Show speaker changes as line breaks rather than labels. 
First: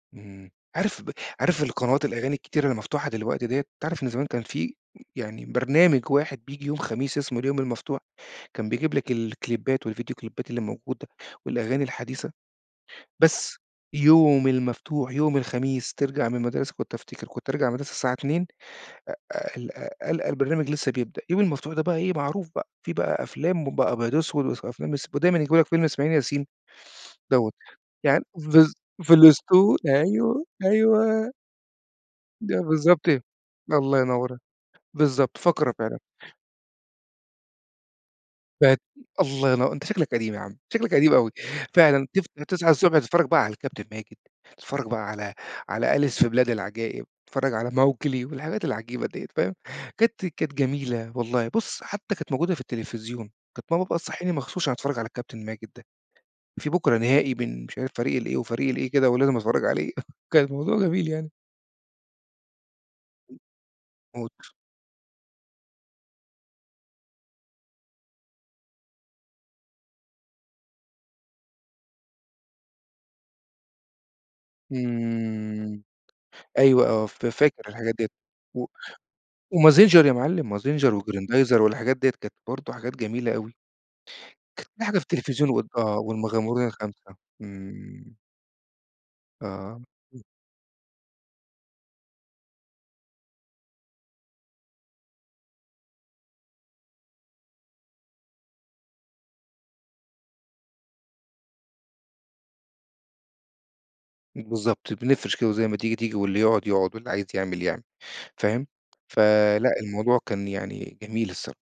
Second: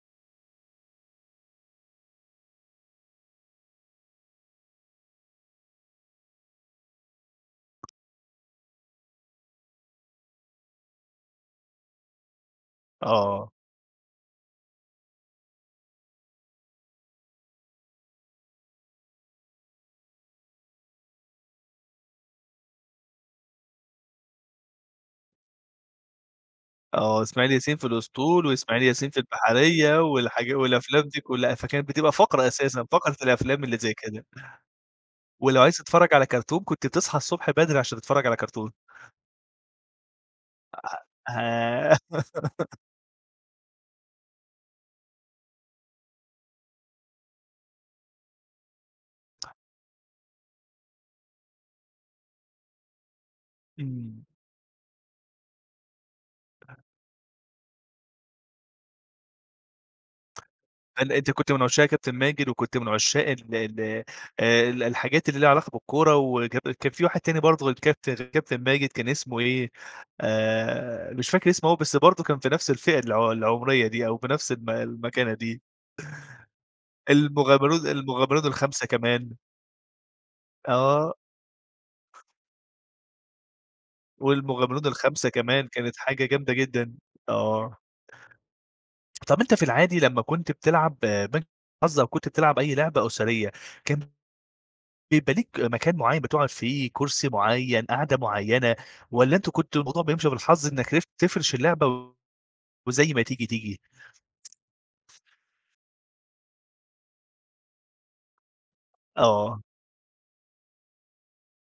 اهم، عارف ب عارف القنوات الأغاني الكتيرة المفتوحة دلوقتي دِيَّة، تعرَف إن زمان كان في يعني برنامج واحد بييجي يوم خميس اسمه اليوم المفتوح، كان بيجيب لك الكليبات والڨيديو كليبات الموجودة والأغاني الحديثة،
آه، آه.
بس يوم المفتوح يوم الخميس ترجَع من المدرسة كنت أفتكر كنت أرجَع من المدرسة الساعة 14:00 أ أ القى القى البرنامج لسّه بيبدأ، اليوم المفتوح ده بقى إيه معروف بقى، في بقى أفلام ب أبيض وأسوَد وأفلام إس ب ودايمًا يجيبوا لك فيلم إسماعيل ياسين
آه، إسماعيل
دَوَّة،
ياسين في
يعني
الأسطول،
بالض
وإسماعيل ياسين
في
في
الأسطول،
البحرية،
أيوه،
والحاجا والأفلام دي
أيوه.
كلّها، فكانت بتبقى فقرة
ده
أساسًا،
بالضبط
فقرة
إيه،
الأفلام اللي زي
الله
كده.
ينوّر بالضبط،
ولو
فقرة
عايز
فعلًا.
تتفرّج على كارتون كنت تصحى الصبح بدري، عشان تتفرّج على كارتون.
بقِت الله ينوّ أنت شكلك قديم يا عم شكلك قديم أوي،
أأه آآ
فعلًا تف تصحى الصبح تتفرّج بقى على الكابتن ماجد، تتفرّج بقى على على أليس في بلاد العجائب تتفرّج على ماوكلي والحاجات العجيبة دِيَّة، فاهم، كانت كانت جميلة والله، بُصّ حتّى كانت موجودة في التلفزيون، كانت ماما بقى
إمم.
تصحّيني مخصوص عشان أتفرّج على الكابتن ماجد ده، في بكرة نهائي بين مش عارف فريق ال إيه وفريق ال إيه كده، ولازم أتفرّج عليه، كان الموضوع جميل
هل
يعني.
أنت كنت من عشاق كابتن ماجد، وكنت من عشاق ال ال
موت.
آآ، ال الحاجات اللي ليها علاقة بالكورة، وكب وكان في واحد تاني برضه غير الكابتن كابتن ماجد، كان اسمه إيه آآ، مش فاكر اسمه أوي، بس برضه كان في نَفس الفئة الع العمرية دي، أو في نَفس الم المكانة دي.
إمم، أيوه آه، ف فاكر
المغامرون ال
الحاجات دِيَّة،
المغامرون
و
الخمسة كمان.
ومازنچر يا مَعلِّم مازنچر
آه.
وجريندايزر والحاجات دِيَّة، كانت برضه حاجات جميلة أوي. كانت في
والمغامرون
حاجة في
الخمسة
التلفزيون،
كمان،
وال
كانت
آه،
حاجة جامدة
والمغامرون
جدًا،
الخمسة،
آه.
إمم.
طَب أنت في
آه.
العادي لمّا كنت بتلعب آآ، بنك الحظ، أو كنت بتلعب أي لعبة أسرية، كان بيبقي ليك مكان معيّن بتقعُد فيه، كُرسي معيّن قعدة معيّنة، والَّا أنتم كنتوا الموضوع بيمشي بالحظ إنّك [unintelligible] تفرِش اللعبة وزي ما تيجي، تيجي؟
بالضبط، بنفرِش كده وزي ما تيجي، تيجي واللي يقعُد، يقعُد واللي عايز يعمل، يعمل، فاهم؟ ف
آه.
لأ الموضوع كان يعني جميل الصرا